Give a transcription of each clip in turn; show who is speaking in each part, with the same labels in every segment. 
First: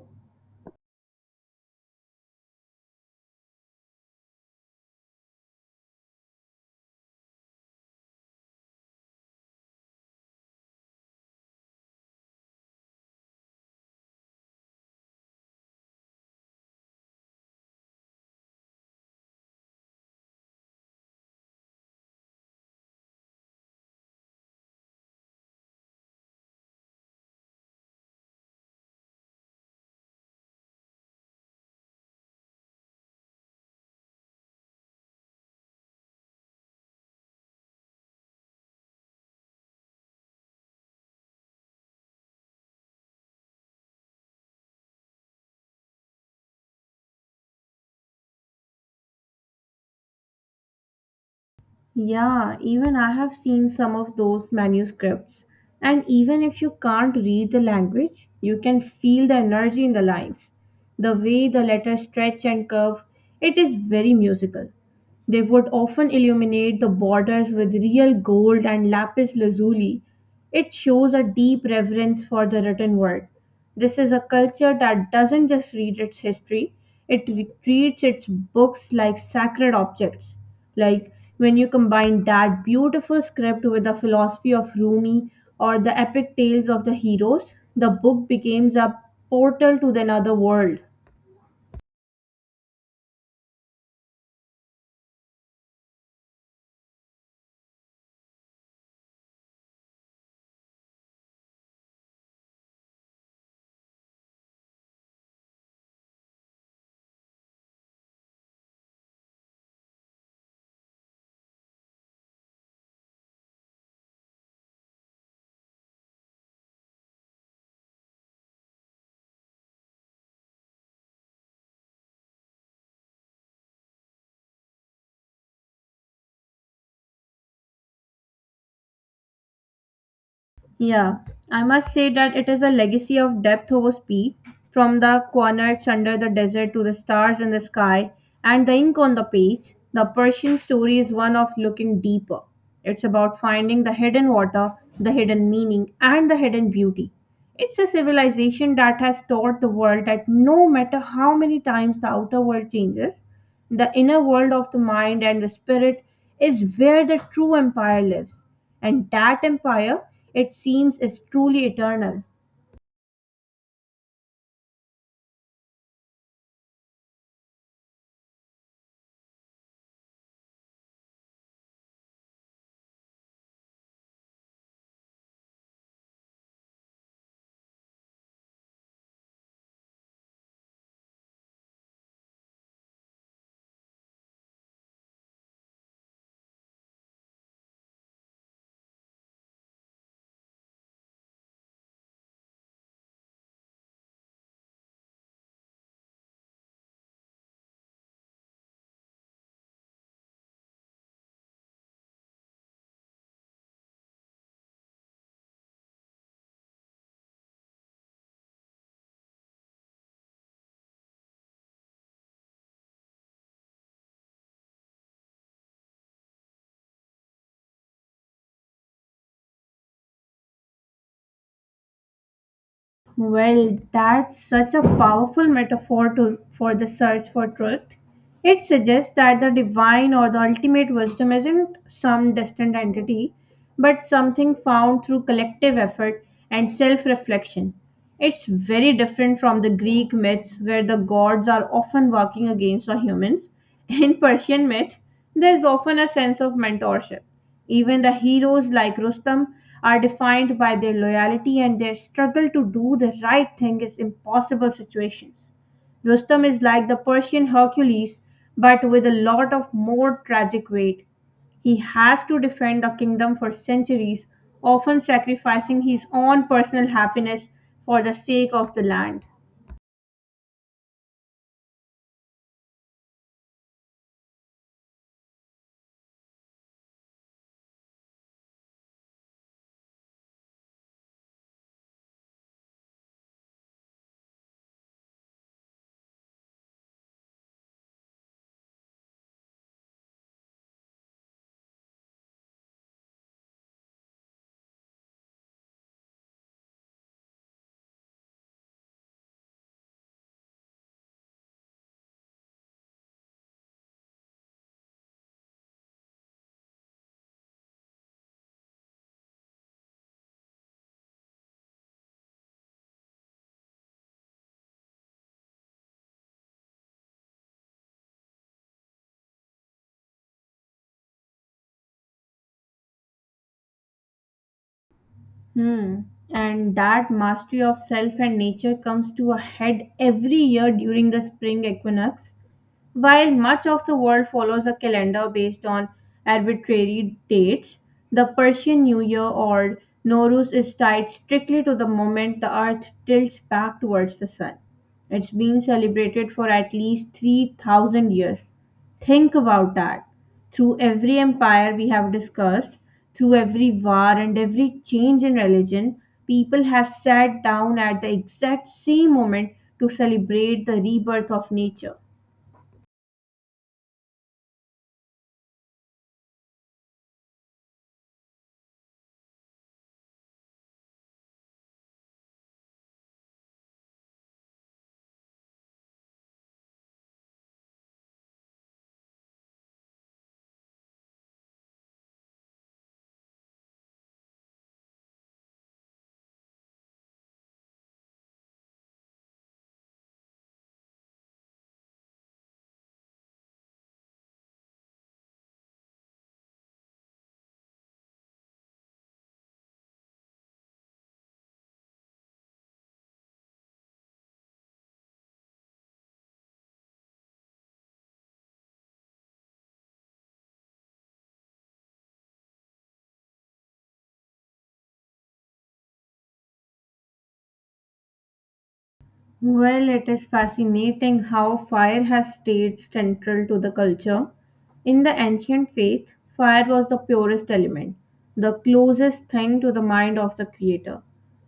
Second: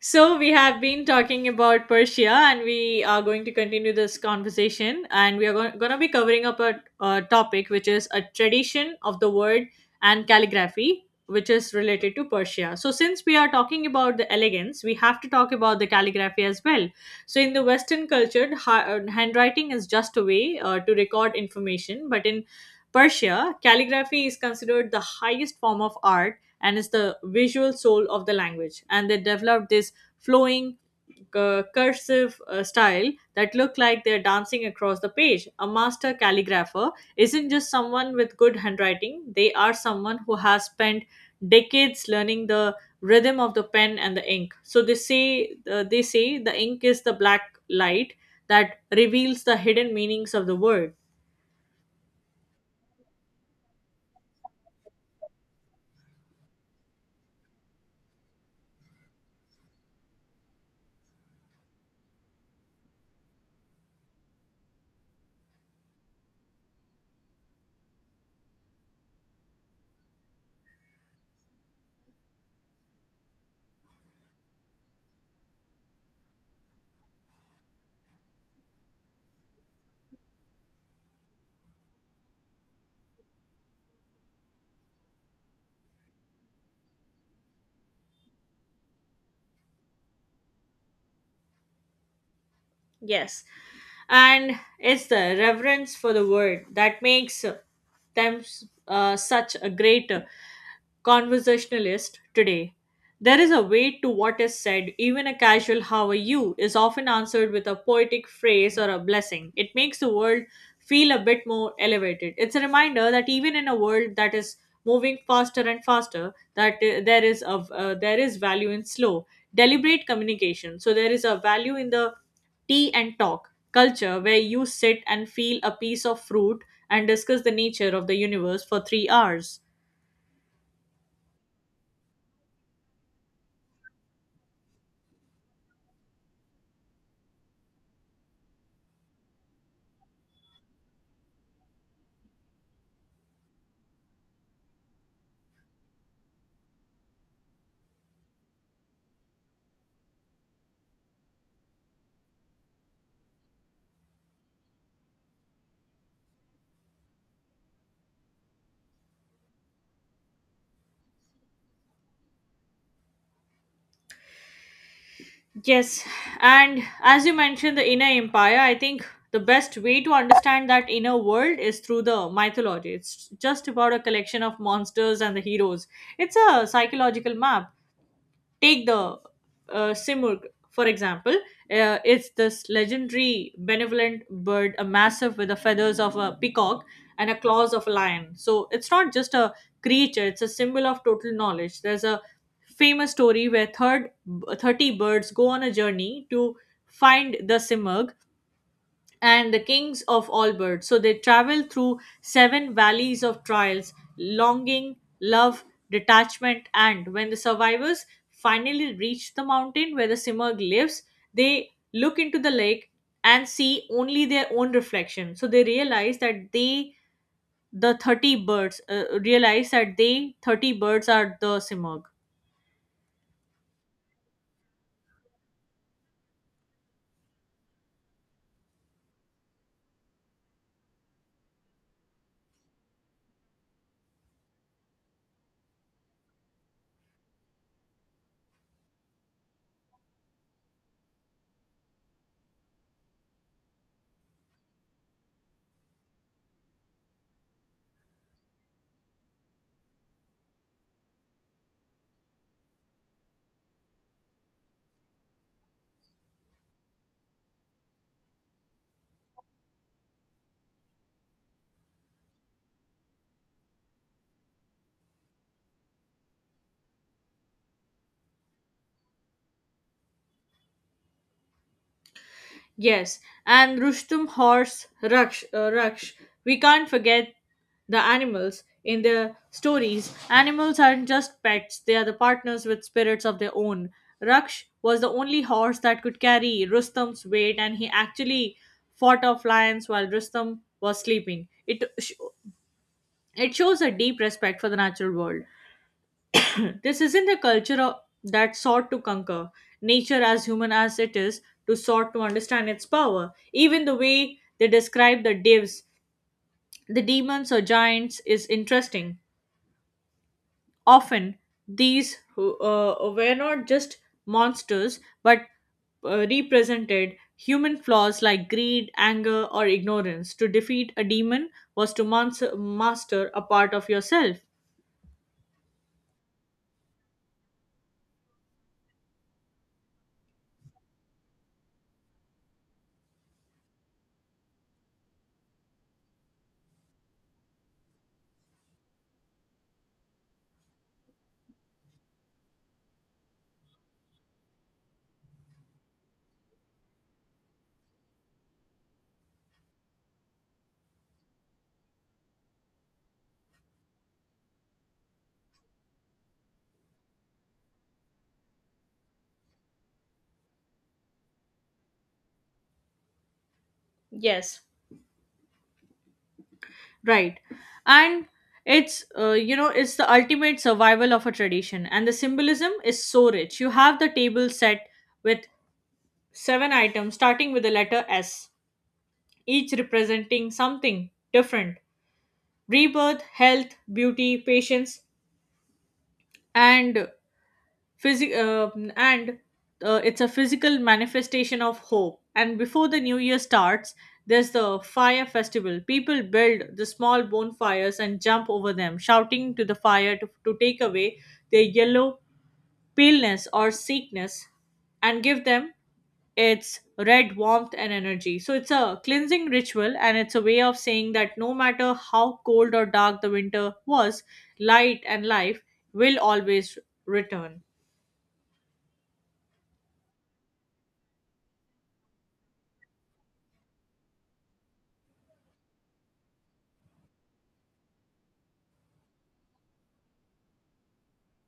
Speaker 1: So, we have been talking about Persia, and we are going to continue this conversation. And we are going to be covering up a topic which is a tradition of the word and calligraphy, which is related to Persia. So, since we are talking about the elegance, we have to talk about the calligraphy as well. So, in the Western culture, handwriting is just a way to record information, but in Persia, calligraphy is considered the highest form of art and is the visual soul of the language. And they developed this flowing cursive style that look like they're dancing across the page. A master calligrapher isn't just someone with good handwriting, they are someone who has spent decades learning the rhythm of the pen and the ink. So they say the ink is the black light that reveals the hidden meanings of the word.
Speaker 2: Yeah, even I have seen some of those manuscripts. And even if you can't read the language, you can feel the energy in the lines. The way the letters stretch and curve, it is very musical. They would often illuminate the borders with real gold and lapis lazuli. It shows a deep reverence for the written word. This is a culture that doesn't just read its history, it treats its books like sacred objects. Like when you combine that beautiful script with the philosophy of Rumi or the epic tales of the heroes, the book becomes a portal to another world.
Speaker 1: Yes. And it's the reverence for the word that makes them such a great conversationalist today. There is a weight to what is said. Even a casual how are you is often answered with a poetic phrase or a blessing. It makes the world feel a bit more elevated. It's a reminder that even in a world that is moving faster and faster, that there is value in slow, deliberate communication. So there is a value in the tea and talk culture where you sit and feel a piece of fruit and discuss the nature of the universe for 3 hours.
Speaker 2: Yeah, I must say that it is a legacy of depth over speed, from the cornets under the desert to the stars in the sky and the ink on the page. The Persian story is one of looking deeper. It's about finding the hidden water, the hidden meaning, and the hidden beauty. It's a civilization that has taught the world that no matter how many times the outer world changes, the inner world of the mind and the spirit is where the true empire lives, and that empire, it seems, is truly eternal.
Speaker 1: Yes, and as you mentioned the inner empire, I think the best way to understand that inner world is through the mythology. It's just about a collection of monsters and the heroes. It's a psychological map. Take the Simurgh, for example. It's this legendary benevolent bird, a massive with the feathers of a peacock and a claws of a lion. So it's not just a creature, it's a symbol of total knowledge. There's a famous story where 30 birds go on a journey to find the Simurgh and the kings of all birds. So they travel through 7 valleys of trials, longing, love, detachment, and when the survivors finally reach the mountain where the Simurgh lives, they look into the lake and see only their own reflection. So they realize that they, the 30 birds, are the Simurgh.
Speaker 2: Well, that's such a powerful metaphor for the search for truth. It suggests that the divine or the ultimate wisdom isn't some distant entity, but something found through collective effort and self reflection. It's very different from the Greek myths, where the gods are often working against the humans. In Persian myth, there's often a sense of mentorship. Even the heroes like Rustam are defined by their loyalty and their struggle to do the right thing in impossible situations. Rustam is like the Persian Hercules, but with a lot of more tragic weight. He has to defend the kingdom for centuries, often sacrificing his own personal happiness for the sake of the land.
Speaker 1: Yes, and Rustum horse Raksh. We can't forget the animals in the stories. Animals aren't just pets; they are the partners with spirits of their own. Raksh was the only horse that could carry Rustum's weight, and he actually fought off lions while Rustum was sleeping. It shows a deep respect for the natural world. This isn't a that sought to conquer nature as human as it is, to sought to understand its power. Even the way they describe the divs, the demons or giants, is interesting. Often, were not just monsters but represented human flaws like greed, anger, or ignorance. To defeat a demon was to master a part of yourself.
Speaker 2: Hmm. And that mastery of self and nature comes to a head every year during the spring equinox. While much of the world follows a calendar based on arbitrary dates, the Persian New Year or Nowruz is tied strictly to the moment the earth tilts back towards the sun. It's been celebrated for at least 3,000 years. Think about that. Through every empire we have discussed, through every war and every change in religion, people have sat down at the exact same moment to celebrate the rebirth of nature.
Speaker 1: Yes, right. And it's, you know, it's the ultimate survival of a tradition. And the symbolism is so rich. You have the table set with seven items, starting with the letter S, each representing something different: rebirth, health, beauty, patience, and Physi- um and it's a physical manifestation of hope. And before the new year starts, there's the fire festival. People build the small bonfires and jump over them, shouting to the fire to take away their yellow paleness or sickness and give them its red warmth and energy. So it's a cleansing ritual and it's a way of saying that no matter how cold or dark the winter was, light and life will always return.
Speaker 2: Well, it is fascinating how fire has stayed central to the culture. In the ancient faith, fire was the purest element, the closest thing to the mind of the creator.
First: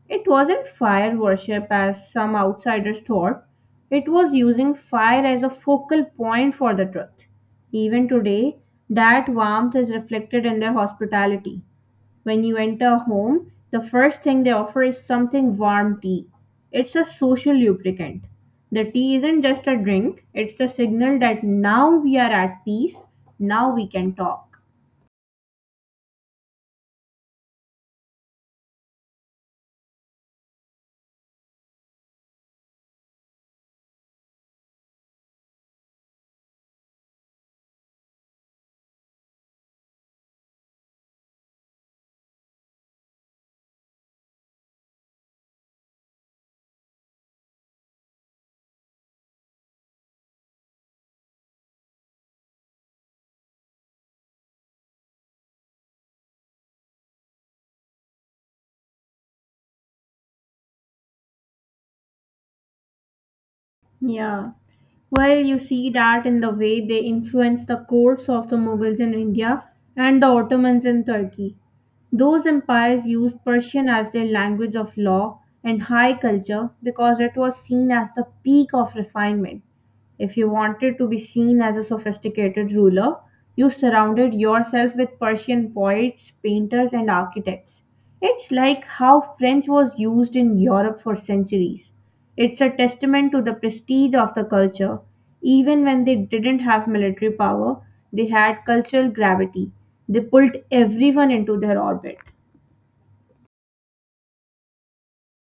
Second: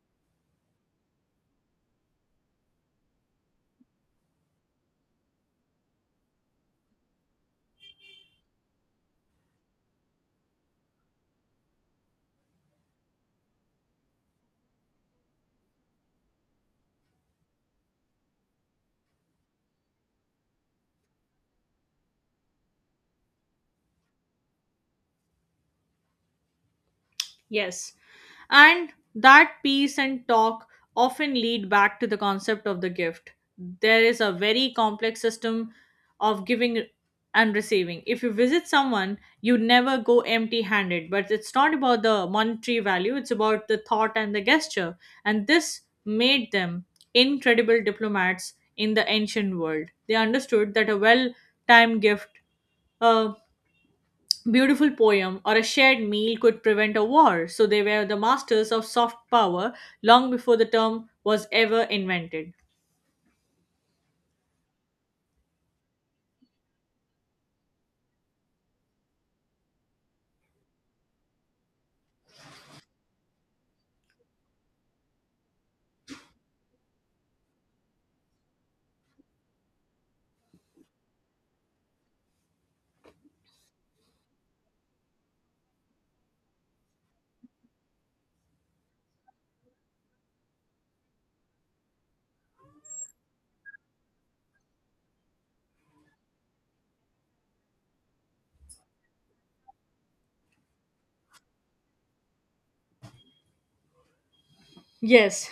Speaker 2: It wasn't fire worship as some outsiders thought, it was using fire as a focal point for the truth. Even today, that warmth is reflected in their hospitality. When you enter a home, the first thing they offer is something warm tea. It's a social lubricant. The tea isn't just a drink, it's the signal that now we are at peace, now we can talk.
Speaker 1: Yes. And that peace and talk often lead back to the concept of the gift. There is a very complex system of giving and receiving. If you visit someone, you never go empty handed, but it's not about the monetary value, it's about the thought and the gesture. And this made them incredible diplomats in the ancient world. They understood that a well timed gift, a beautiful poem or a shared meal could prevent a war, so they were the masters of soft power long before the term was ever invented.
Speaker 2: Yeah. Well, you see that in the way they influenced the courts of the Mughals in India and the Ottomans in Turkey. Those empires used Persian as their language of law and high culture because it was seen as the peak of refinement. If you wanted to be seen as a sophisticated ruler, you surrounded yourself with Persian poets, painters, and architects. It's like how French was used in Europe for centuries. It's a testament to the prestige of the culture. Even when they didn't have military power, they had cultural gravity. They pulled everyone into their orbit.
Speaker 1: Yes,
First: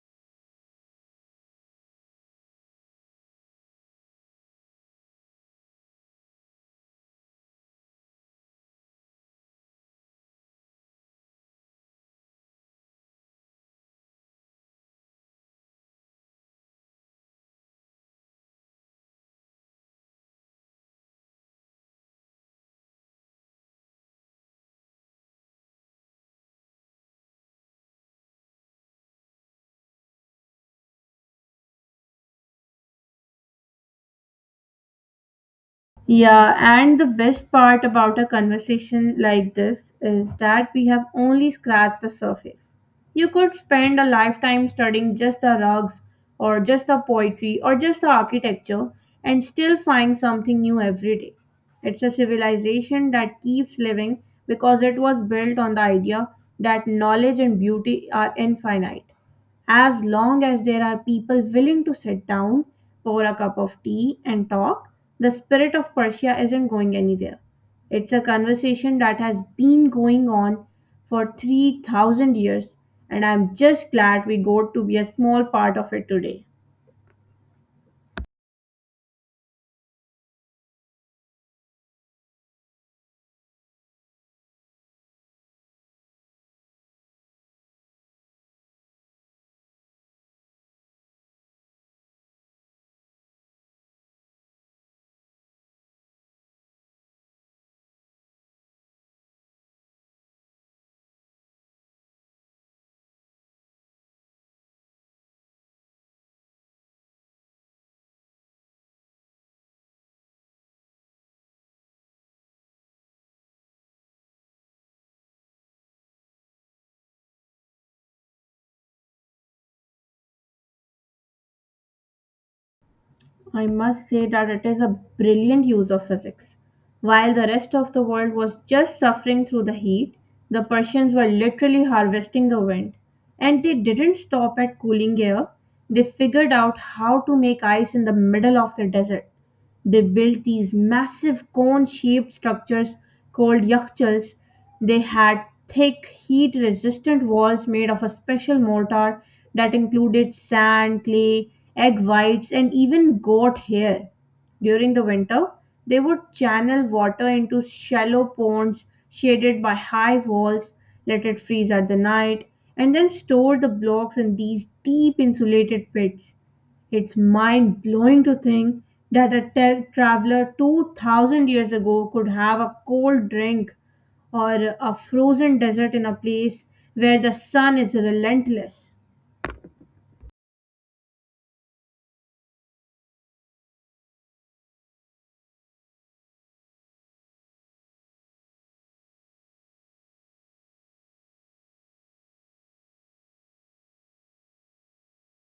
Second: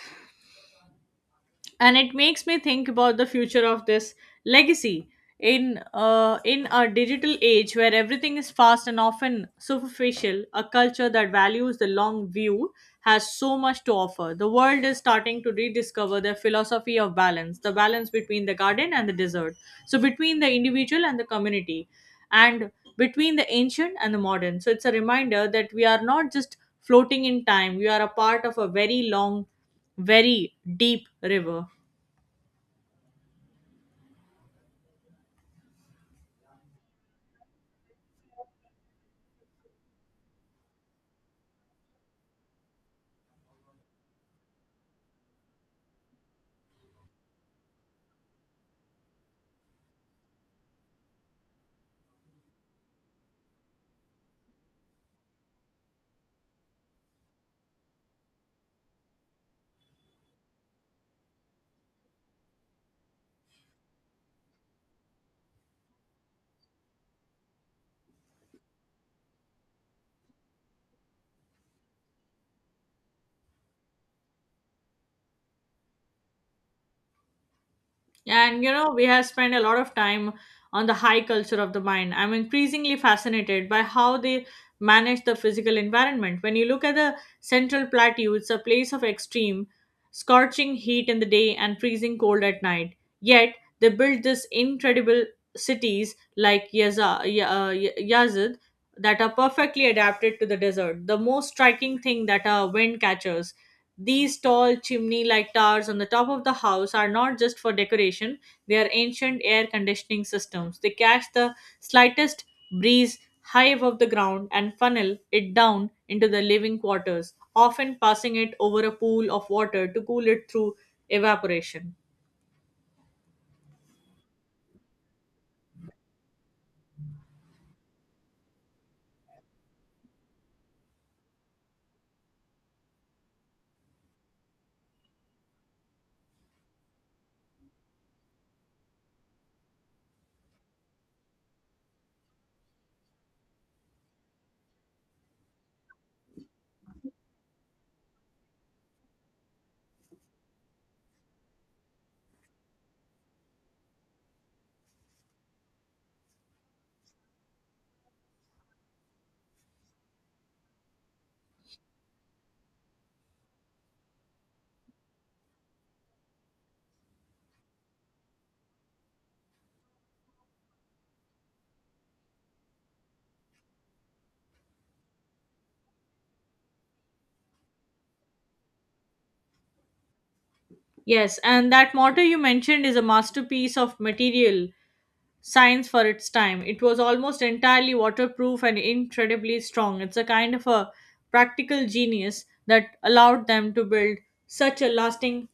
Speaker 1: and it makes me think about the future of this legacy in in a digital age where everything is fast and often superficial, a culture that values the long view has so much to offer. The world is starting to rediscover their philosophy of balance, the balance between the garden and the desert, so between the individual and the community, and between the ancient and the modern. So it's a reminder that we are not just floating in time, we are a part of a very long, very deep river.
Speaker 2: Yeah, and the best part about a conversation like this is that we have only scratched the surface. You could spend a lifetime studying just the rugs, or just the poetry, or just the architecture, and still find something new every day. It's a civilization that keeps living because it was built on the idea that knowledge and beauty are infinite. As long as there are people willing to sit down, pour a cup of tea, and talk, the spirit of Persia isn't going anywhere. It's a conversation that has been going on for 3,000 years, and I'm just glad we got to be a small part of it today.
Speaker 1: And you know, we have spent a lot of time on the high culture of the mind. I'm increasingly fascinated by how they manage the physical environment. When you look at the central plateau, it's a place of extreme, scorching heat in the day and freezing cold at night. Yet they built these incredible cities like Yazid that are perfectly adapted to the desert. The most striking thing that are wind catchers, these tall chimney like towers on the top of the house are not just for decoration, they are ancient air conditioning systems. They catch the slightest breeze high above the ground and funnel it down into the living quarters, often passing it over a pool of water to cool it through evaporation.
Speaker 2: I must say that it is a brilliant use of physics. While the rest of the world was just suffering through the heat, the Persians were literally harvesting the wind. And they didn't stop at cooling air, they figured out how to make ice in the middle of the desert. They built these massive cone-shaped structures called yakhchals. They had thick, heat-resistant walls made of a special mortar that included sand, clay, egg whites, and even goat hair. During the winter, they would channel water into shallow ponds shaded by high walls, let it freeze at the night, and then store the blocks in these deep insulated pits. It's mind blowing to think that a traveler 2000 years ago could have a cold drink or a frozen desert in a place where the sun is relentless.
Speaker 1: Yes, and that mortar you mentioned is a masterpiece of material science for its time. It was almost entirely waterproof and incredibly strong. It's a kind of a practical genius that allowed them to build such a lasting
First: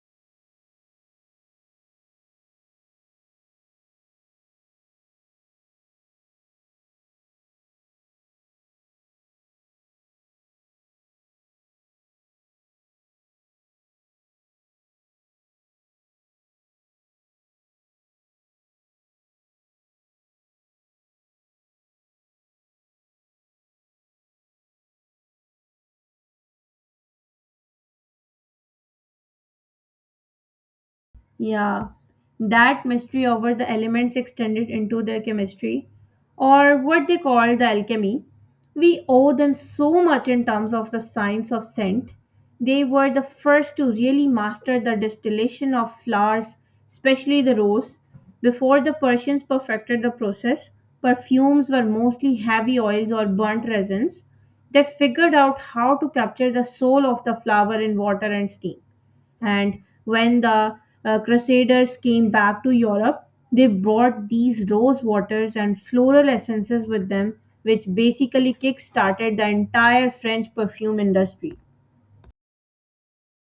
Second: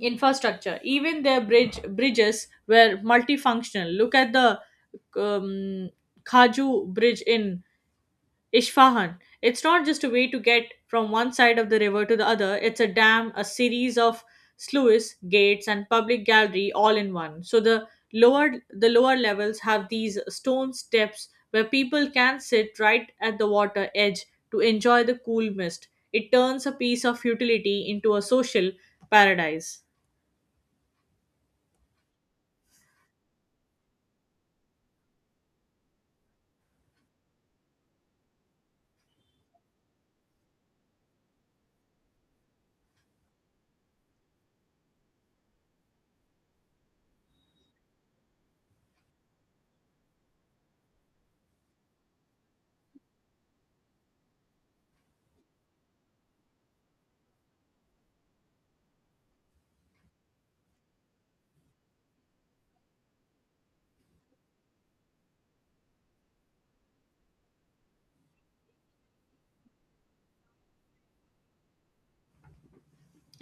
Speaker 1: infrastructure. Even their bridges were multifunctional. Look at the um, Khaju Bridge in Isfahan. It's not just a way to get from one side of the river to the other, it's a dam, a series of sluice gates and public gallery all in one. So the lower levels have these stone steps where people can sit right at the water edge to enjoy the cool mist. It turns a piece of utility into a social paradise.
Speaker 2: Yeah, that mystery over the elements extended into their chemistry, or what they call the alchemy. We owe them so much in terms of the science of scent. They were the first to really master the distillation of flowers, especially the rose. Before the Persians perfected the process, perfumes were mostly heavy oils or burnt resins. They figured out how to capture the soul of the flower in water and steam. And when the Crusaders came back to Europe, they brought these rose waters and floral essences with them, which basically kick started the entire French perfume industry.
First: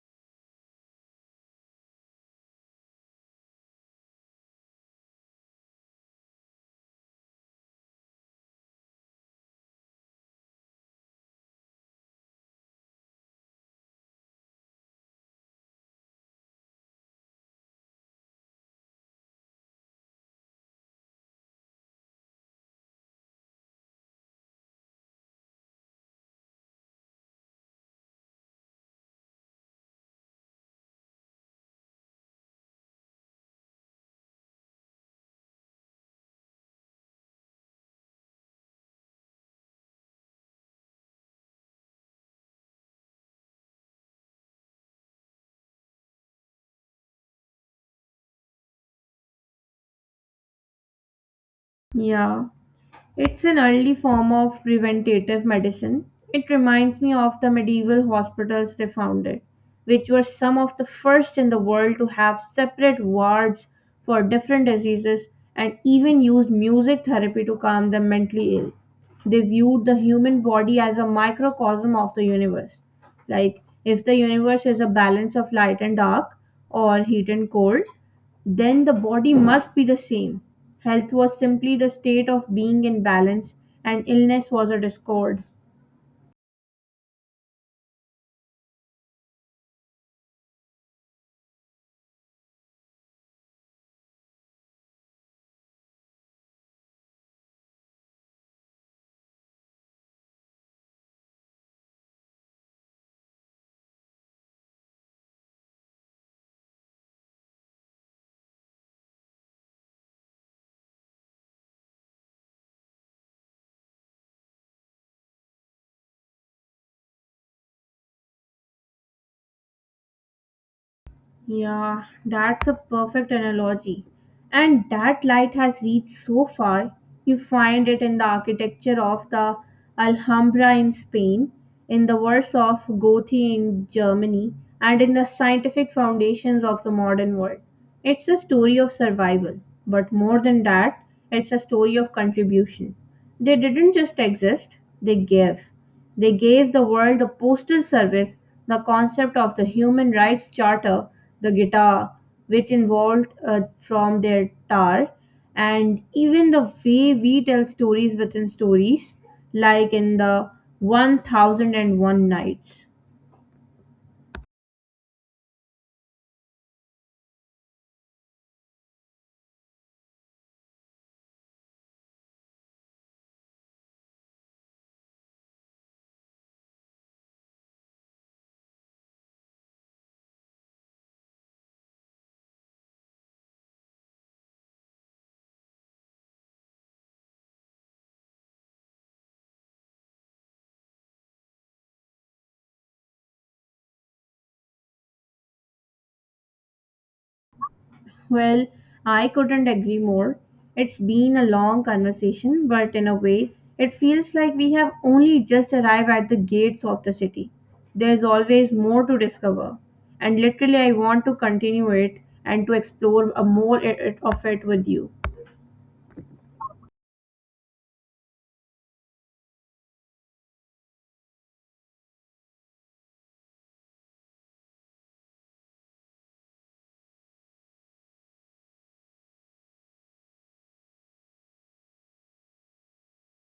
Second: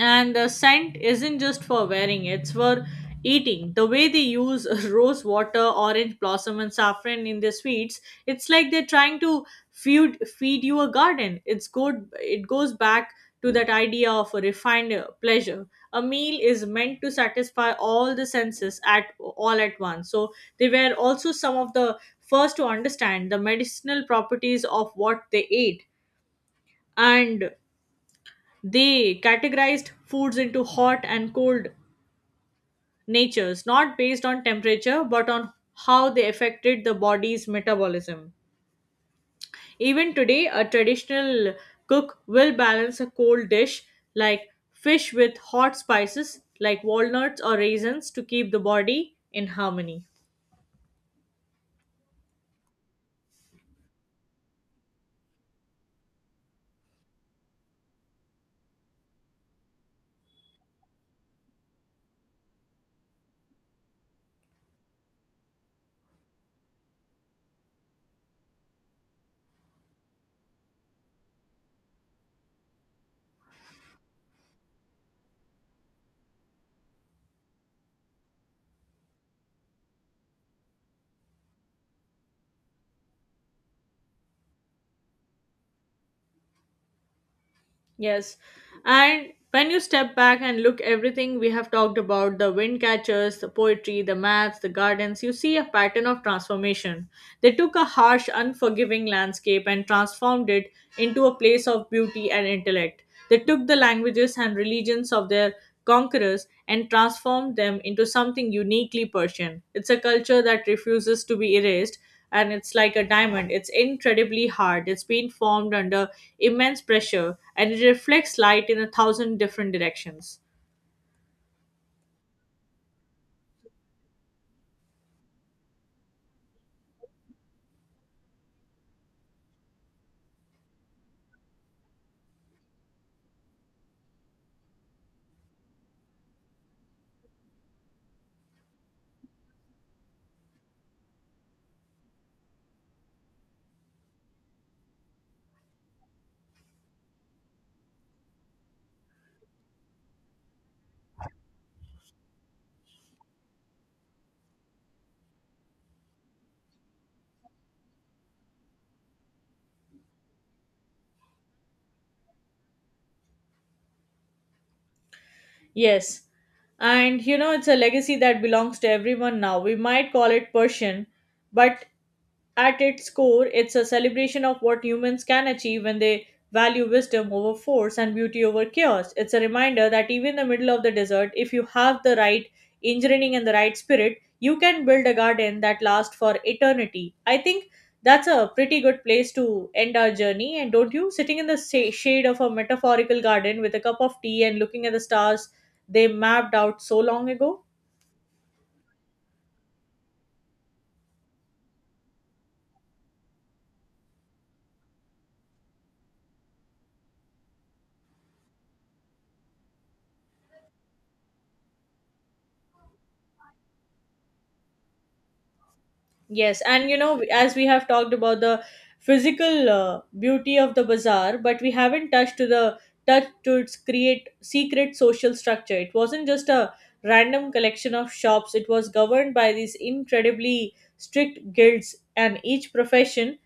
Speaker 1: And the scent isn't just for wearing, it's for eating. The way they use rose water, orange blossom, and saffron in their sweets, it's like they're trying to feed you a garden. It's good, it goes back to that idea of a refined pleasure. A meal is meant to satisfy all the senses at all at once. So they were also some of the first to understand the medicinal properties of what they ate, and they categorized foods into hot and cold natures, not based on temperature, but on how they affected the body's metabolism. Even today, a traditional cook will balance a cold dish like fish with hot spices like walnuts or raisins to keep the body in harmony.
Speaker 2: Yeah. It's an early form of preventative medicine. It reminds me of the medieval hospitals they founded, which were some of the first in the world to have separate wards for different diseases and even used music therapy to calm the mentally ill. They viewed the human body as a microcosm of the universe. Like, if the universe is a balance of light and dark, or heat and cold, then the body must be the same. Health was simply the state of being in balance, and illness was a discord.
Speaker 1: Yes. And when you step back and look everything we have talked about, the wind catchers, the poetry, the maths, the gardens, you see a pattern of transformation. They took a harsh, unforgiving landscape and transformed it into a place of beauty and intellect. They took the languages and religions of their conquerors and transformed them into something uniquely Persian. It's a culture that refuses to be erased, and it's like a diamond. It's incredibly hard. It's been formed under immense pressure and it reflects light in a thousand different directions.
Speaker 2: Yeah, that's a perfect analogy. And that light has reached so far. You find it in the architecture of the Alhambra in Spain, in the works of Goethe in Germany, and in the scientific foundations of the modern world. It's a story of survival, but more than that, it's a story of contribution. They didn't just exist, they gave. They gave the world the postal service, the concept of the human rights charter, the guitar, which evolved from their tar, and even the way we tell stories within stories, like in the 1001 Nights.
Speaker 1: Yes. And you know, it's a legacy that belongs to everyone now. We might call it Persian, but at its core, it's a celebration of what humans can achieve when they value wisdom over force and beauty over chaos. It's a reminder that even in the middle of the desert, if you have the right engineering and the right spirit, you can build a garden that lasts for eternity. I think that's a pretty good place to end our journey, and don't you? Sitting in the shade of a metaphorical garden with a cup of tea and looking at the stars they mapped out so long ago.
Speaker 2: Well, I couldn't agree more. It's been a long conversation, but in a way, it feels like we have only just arrived at the gates of the city. There's always more to discover, and literally, I want to continue it and to explore a more I- it- of it with you.
Speaker 1: Yes, and you know, as we have talked about the physical beauty of the bazaar, but we haven't touched to the touch to its create secret social structure. It wasn't just a random collection of shops. It was governed by these incredibly strict guilds, and each profession,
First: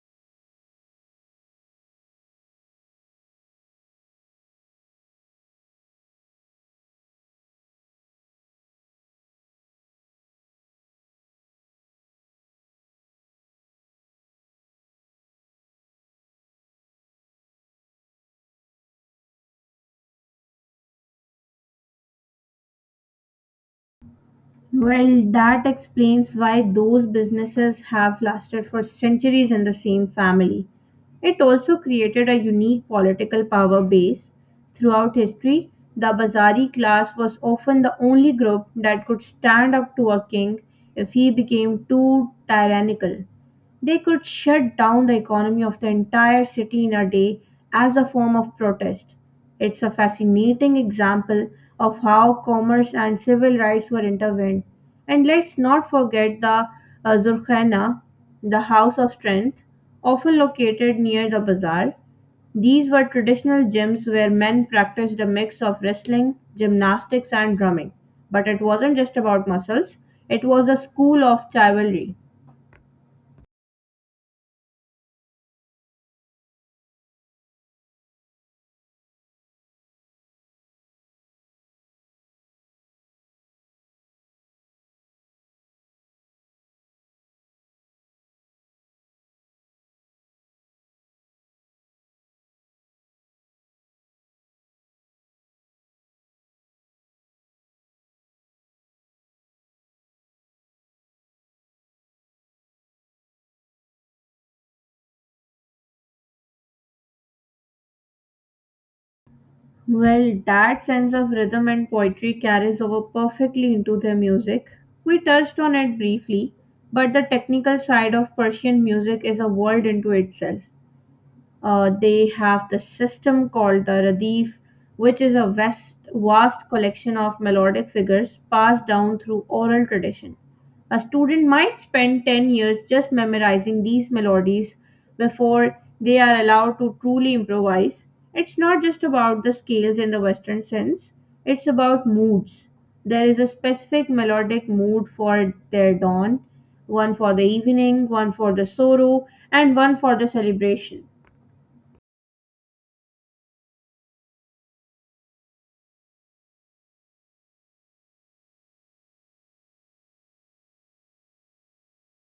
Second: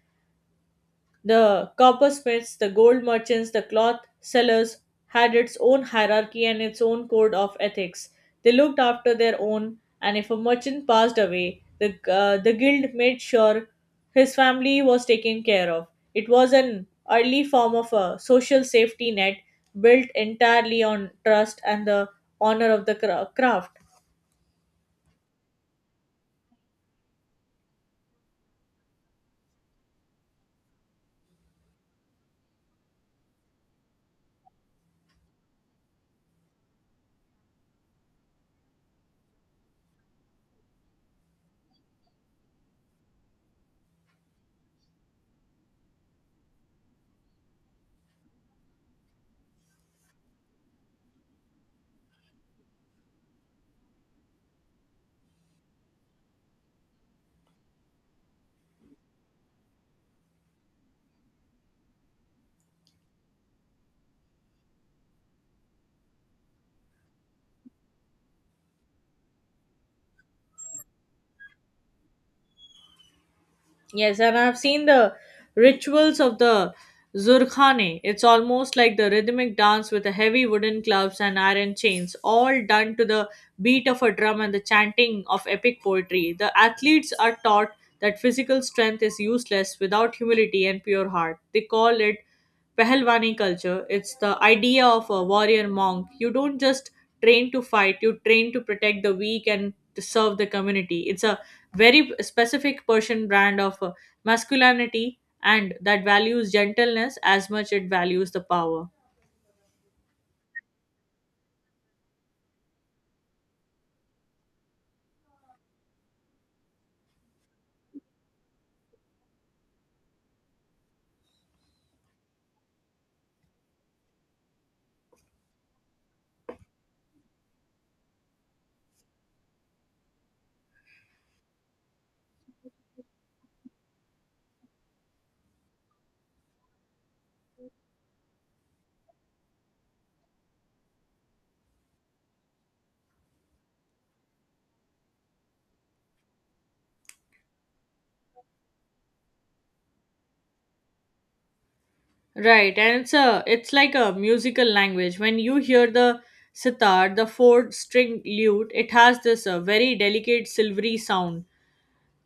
Speaker 1: the coppersmiths, the gold merchants, the cloth sellers, had its own hierarchy and its own code of ethics. They looked after their own, and if a merchant passed away, the the guild made sure his family was taken care of. It was an early form of a social safety net built entirely on trust and the honor of the craft.
Speaker 2: Well, that explains why those businesses have lasted for centuries in the same family. It also created a unique political power base. Throughout history, the Bazari class was often the only group that could stand up to a king if he became too tyrannical. They could shut down the economy of the entire city in a day as a form of protest. It's a fascinating example of how commerce and civil rights were intertwined. And let's not forget the Zurkhana, the house of strength, often located near the bazaar. These were traditional gyms where men practiced a mix of wrestling, gymnastics, and drumming. But it wasn't just about muscles, it was a school of chivalry.
Speaker 1: Yes, and I've seen the rituals of the Zurkhane. It's almost like the rhythmic dance with the heavy wooden clubs and iron chains, all done to the beat of a drum and the chanting of epic poetry. The athletes are taught that physical strength is useless without humility and pure heart. They call it Pehlwani culture. It's the idea of a warrior monk. You don't just train to fight, you train to protect the weak and to serve the community. It's a very specific Persian brand of masculinity and that values gentleness as much it values the power.
Speaker 2: Well, that sense of rhythm and poetry carries over perfectly into their music. We touched on it briefly, but the technical side of Persian music is a world into itself. They have the system called the Radif, which is a vast collection of melodic figures passed down through oral tradition. A student might spend 10 years just memorizing these melodies before they are allowed to truly improvise. It's not just about the scales in the Western sense, it's about moods. There is a specific melodic mood for their dawn, one for the evening, one for the sorrow, and one for the celebration.
Speaker 1: Right, and it's like a musical language. When you hear the sitar, the four string lute, it has this very delicate silvery sound.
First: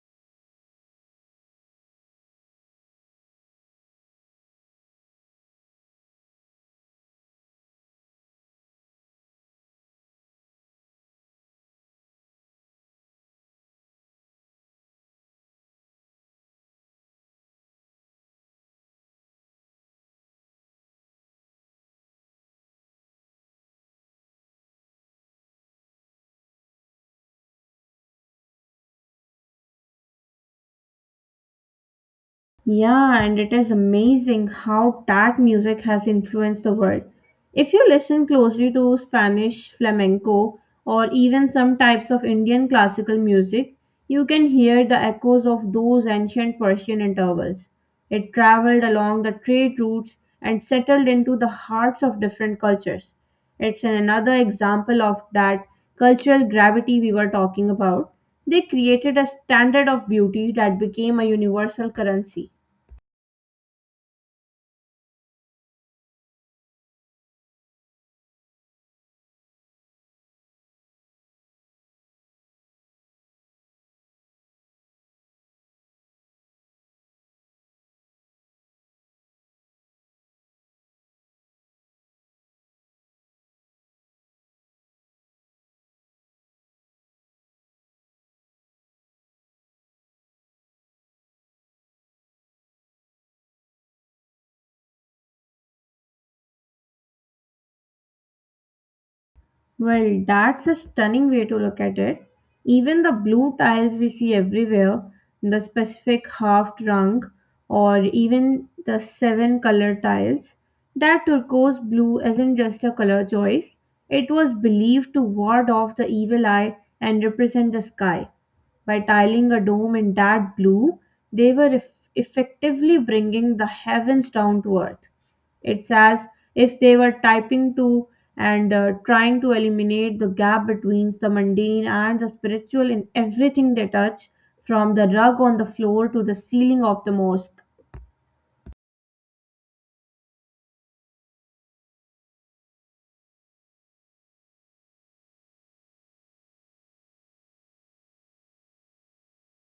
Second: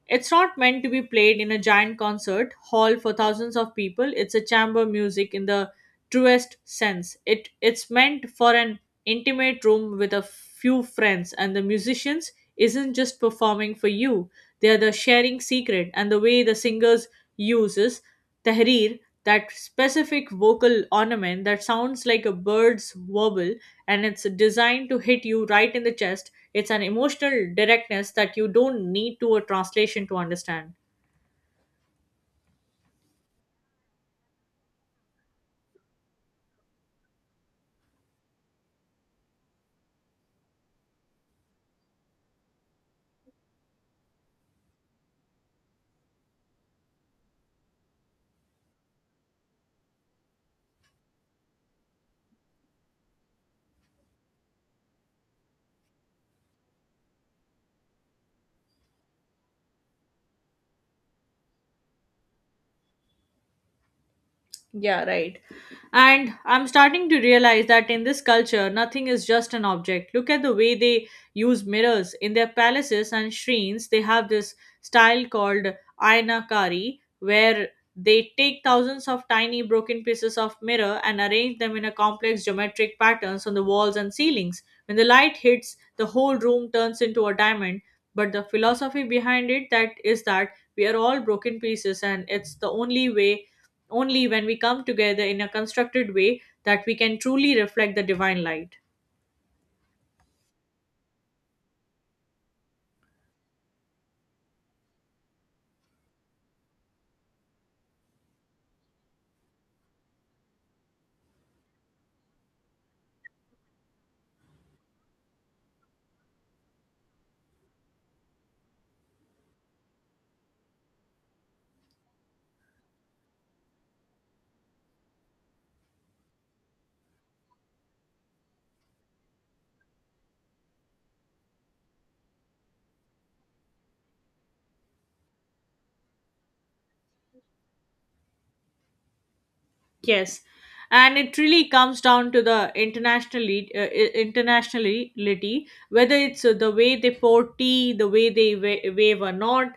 Speaker 1: It's not meant to be played in a giant concert hall for thousands of people. It's a chamber music in the truest sense. It's meant for an intimate room with a few friends and the musicians isn't just performing for you. They are the sharing secret, and the way the singers uses Tahrir, that specific vocal ornament that sounds like a bird's warble and it's designed to hit you right in the chest. It's an emotional directness that you don't need to a translation to understand.
Speaker 2: Yeah, and it is amazing how that music has influenced the world. If you listen closely to Spanish flamenco or even some types of Indian classical music, you can hear the echoes of those ancient Persian intervals. It traveled along the trade routes and settled into the hearts of different cultures. It's another example of that cultural gravity we were talking about. They created a standard of beauty that became a universal currency.
Speaker 1: Yeah, right. And I'm starting to realize that in this culture, nothing is just an object. Look at the way they use mirrors. In their palaces and shrines, they have this style called aynakari, where they take thousands of tiny broken pieces of mirror and arrange them in a complex geometric patterns on the walls and ceilings. When the light hits, the whole room turns into a diamond. But the philosophy behind it that is that we are all broken pieces and it's the only way, only when we come together in a constructed way, that we can truly reflect the divine light.
Speaker 2: Well, that's a stunning way to look at it. Even the blue tiles we see everywhere, the specific half trunk, or even the seven color tiles, that turquoise blue isn't just a color choice. It was believed to ward off the evil eye and represent the sky. By tiling a dome in that blue, they were effectively bringing the heavens down to earth. It's as if they were typing to and trying to eliminate the gap between the mundane and the spiritual in everything they touch, from the rug on the floor to the ceiling of the mosque.
Speaker 1: Yes, and it really comes down to the internationally internationality, whether it's the way they pour tea, the way they wave a nod,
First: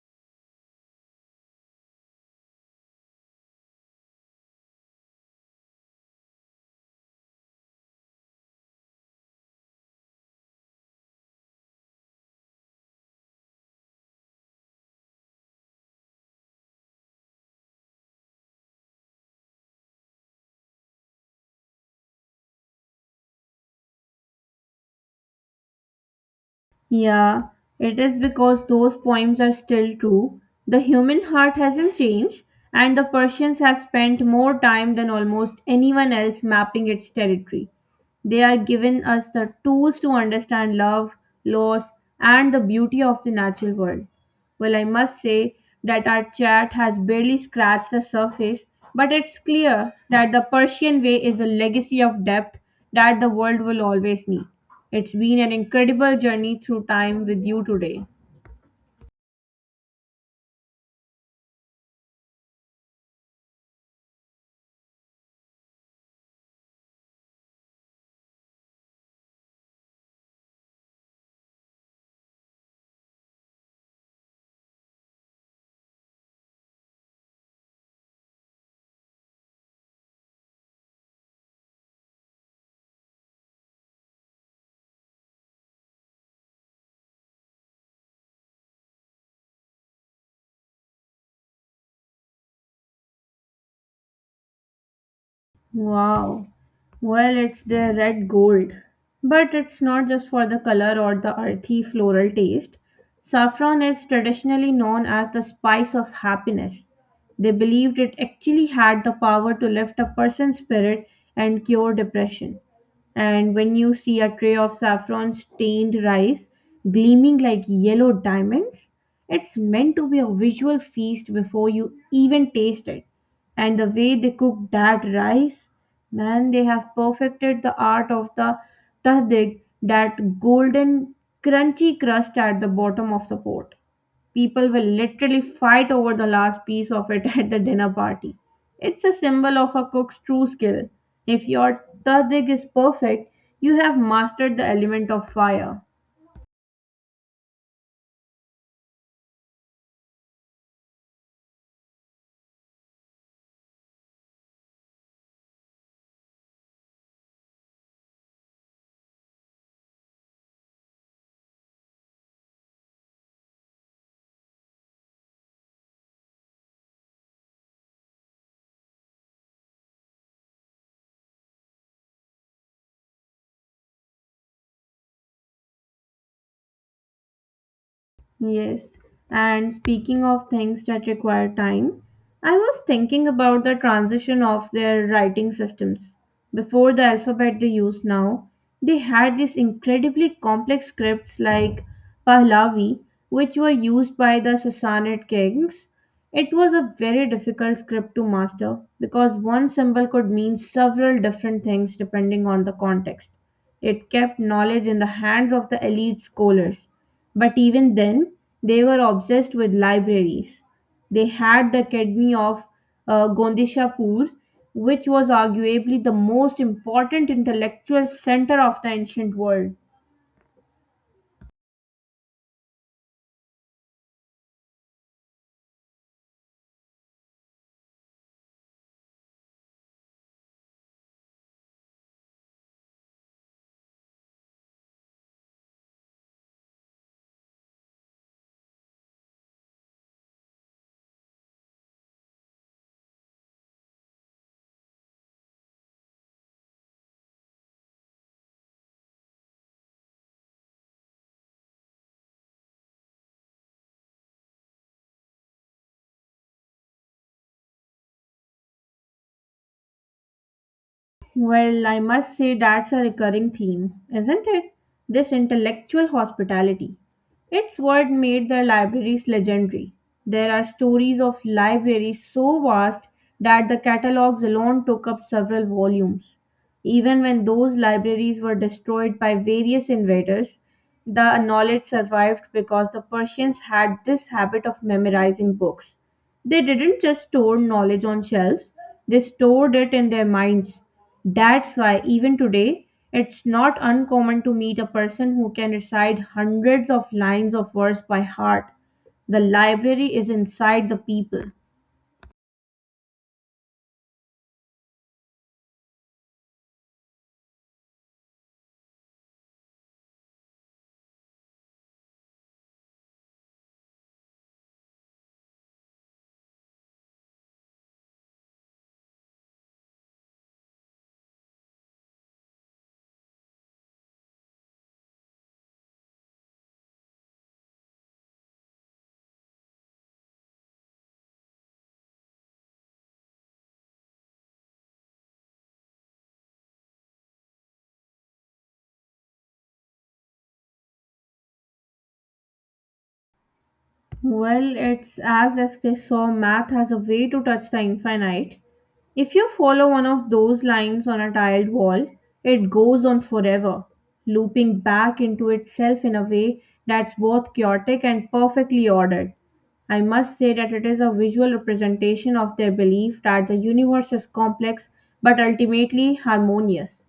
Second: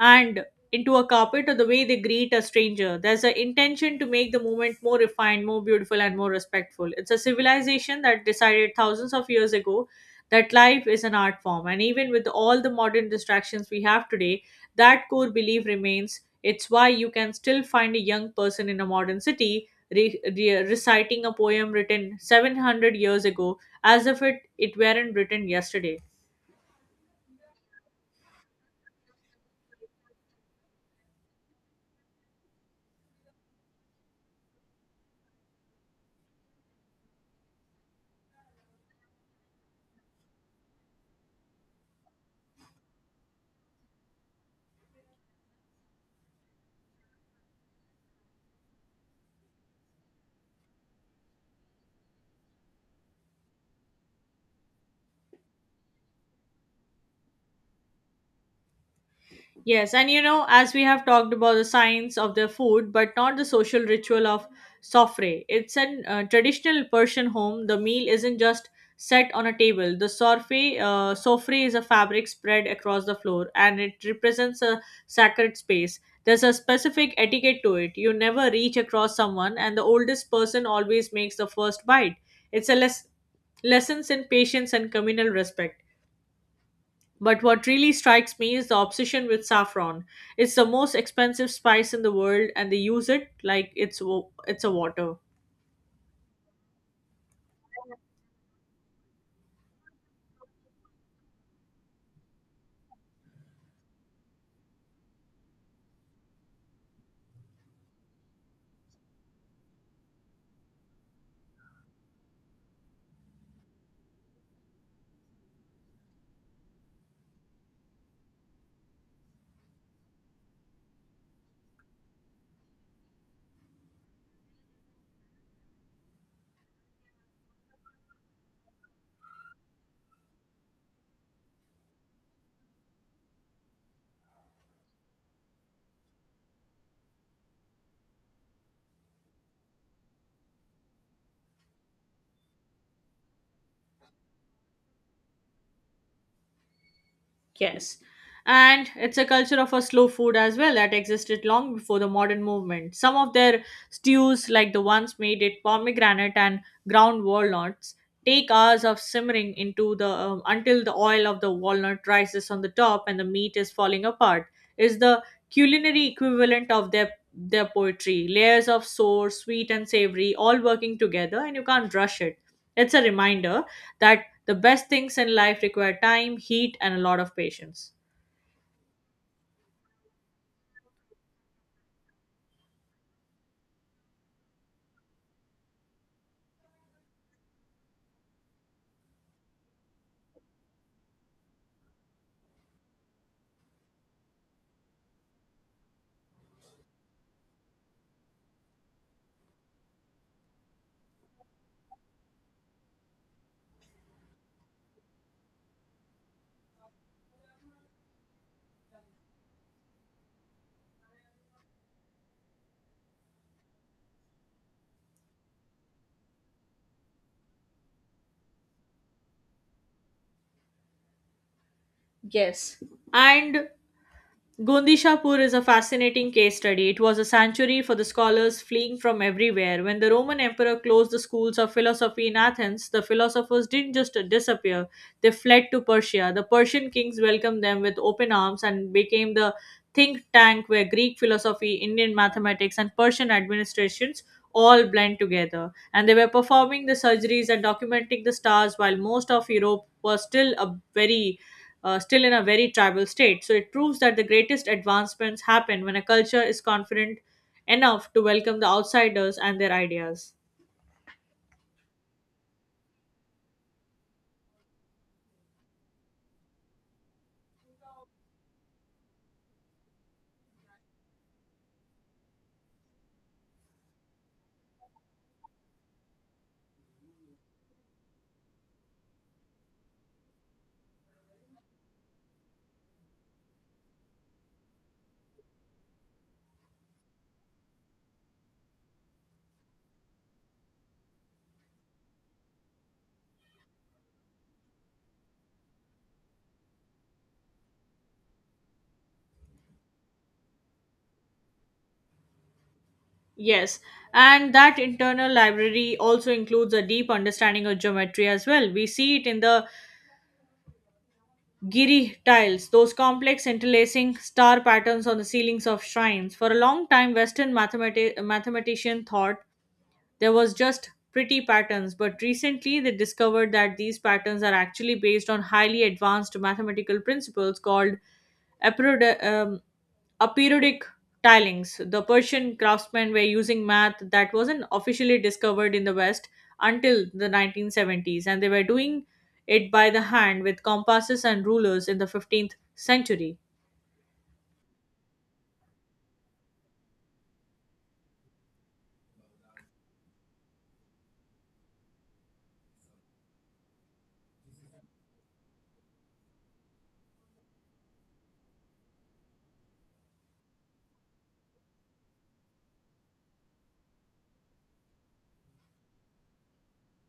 Speaker 1: and into a carpet, or the way they greet a stranger. There's an intention to make the movement more refined, more beautiful, and more respectful. It's a civilization that decided thousands of years ago that life is an art form, and even with all the modern distractions we have today, that core belief remains. It's why you can still find a young person in a modern city reciting a poem written 700 years ago as if it weren't written yesterday.
Speaker 2: Yeah, it is because those poems are still true. The human heart hasn't changed, and the Persians have spent more time than almost anyone else mapping its territory. They are giving us the tools to understand love, loss, and the beauty of the natural world. Well, I must say that our chat has barely scratched the surface, but it's clear that the Persian Way is a legacy of depth that the world will always need. It's been an incredible journey through time with you today.
Speaker 1: Yes, and you know, as we have talked about the science of their food, but not the social ritual of sofre. It's an traditional Persian home. The meal isn't just set on a table. The sofre is a fabric spread across the floor, and it represents a sacred space. There's a specific etiquette to it. You never reach across someone, and the oldest person always makes the first bite. It's a lessons in patience and communal respect. But what really strikes me is the obsession with saffron. It's the most expensive spice in the world, and they use it like it's a water.
Speaker 2: Wow. Well, it's their red gold. But it's not just for the color or the earthy floral taste. Saffron is traditionally known as the spice of happiness. They believed it actually had the power to lift a person's spirit and cure depression. And when you see a tray of saffron stained rice gleaming like yellow diamonds, it's meant to be a visual feast before you even taste it. And the way they cook that rice, man, they have perfected the art of the tahdig, that golden crunchy crust at the bottom of the pot. People will literally fight over the last piece of it at the dinner party. It's a symbol of a cook's true skill. If your tadig is perfect, you have mastered the element of fire.
Speaker 1: Yes. And it's a culture of a slow food as well that existed long before the modern movement. Some of their stews, like the ones made with pomegranate and ground walnuts, take hours of simmering into the until the oil of the walnut rises on the top and the meat is falling apart. Is the culinary equivalent of their poetry. Layers of sour, sweet, and savory all working together, and you can't rush it. It's a reminder that the best things in life require time, heat, and a lot of patience.
Speaker 2: Yes, and speaking of things that require time, I was thinking about the transition of their writing systems. Before the alphabet they use now, they had these incredibly complex scripts like Pahlavi, which were used by the Sassanid kings. It was a very difficult script to master because one symbol could mean several different things depending on the context. It kept knowledge in the hands of the elite scholars, but even then, they were obsessed with libraries. They had the Academy of Gondishapur, which was arguably the most important intellectual center of the ancient world.
Speaker 1: Yes. And Gondishapur is a fascinating case study. It was a sanctuary for the scholars fleeing from everywhere. When the Roman emperor closed the schools of philosophy in Athens, the philosophers didn't just disappear, they fled to Persia. The Persian kings welcomed them with open arms and became the think tank where Greek philosophy, Indian mathematics, and Persian administrations all blend together. And they were performing the surgeries and documenting the stars while most of Europe was still a very still in a very tribal state. So it proves that the greatest advancements happen when a culture is confident enough to welcome the outsiders and their ideas.
Speaker 2: Well, I must say that's a recurring theme, isn't it? This intellectual hospitality. It's what made the libraries legendary. There are stories of libraries so vast that the catalogs alone took up several volumes. Even when those libraries were destroyed by various invaders, the knowledge survived because the Persians had this habit of memorizing books. They didn't just store knowledge on shelves, they stored it in their minds. That's why, even today, it's not uncommon to meet a person who can recite hundreds of lines of verse by heart. The library is inside the people.
Speaker 1: Yes, and that internal library also includes a deep understanding of geometry as well. We see it in the giri tiles, those complex interlacing star patterns on the ceilings of shrines. For a long time, Western mathematicians thought there was just pretty patterns, but recently they discovered that these patterns are actually based on highly advanced mathematical principles called aperiod- um, aperiodic tilings. The Persian craftsmen were using math that wasn't officially discovered in the West until the 1970s, and they were doing it by the hand with compasses and rulers in the 15th century.
Speaker 2: Well, it's as if they saw math as a way to touch the infinite. If you follow one of those lines on a tiled wall, it goes on forever, looping back into itself in a way that's both chaotic and perfectly ordered. I must say that it is a visual representation of their belief that the universe is complex but ultimately harmonious.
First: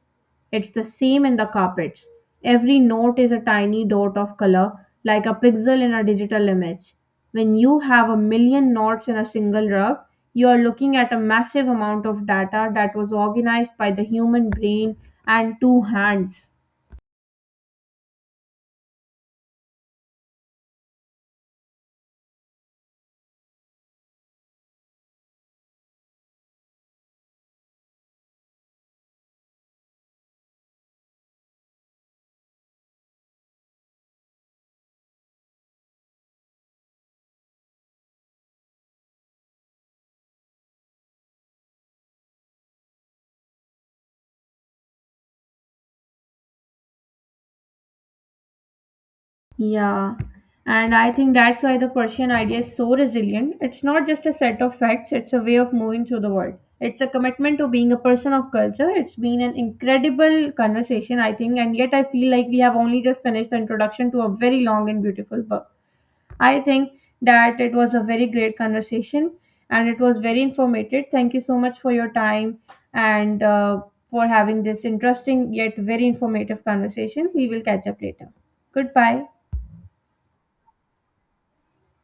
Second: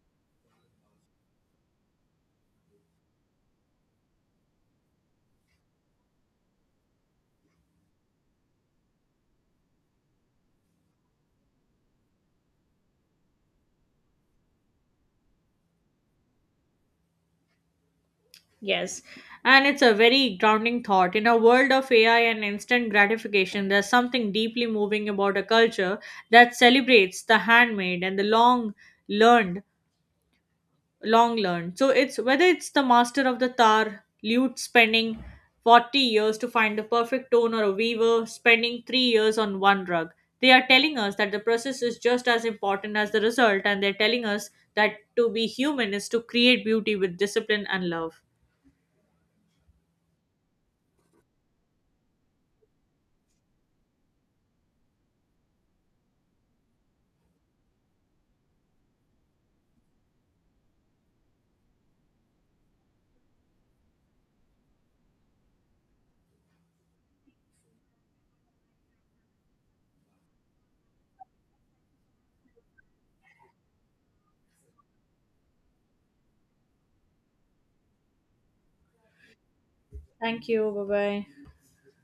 Speaker 2: It's the same in the carpets. Every note is a tiny dot of color, like a pixel in a digital image. When you have a million notes in a single rug, you are looking at a massive amount of data that was organized by the human brain and two hands.
Speaker 1: Yes, and it's a very grounding thought. In a world of AI and instant gratification, there's something deeply moving about a culture that celebrates the handmade and the learned, long learned. So it's whether it's the master of the tar lute spending 40 years to find the perfect tone or a weaver spending 3 years on one rug. They are telling us that the process is just as important as the result, and they're telling us that to be human is to create beauty with discipline and love.
Speaker 2: Yeah, and I think that's why the Persian idea is so resilient. It's not just a set of facts, it's a way of moving through the world. It's a commitment to being a person of culture. It's been an incredible conversation, I think, and yet I feel like we have only just finished the introduction to a very long and beautiful book. I think that it was a very great conversation and it was very informative. Thank you so much for your time and for having this interesting yet very informative conversation. We will catch up later. Goodbye.
Speaker 1: Thank you. Bye bye.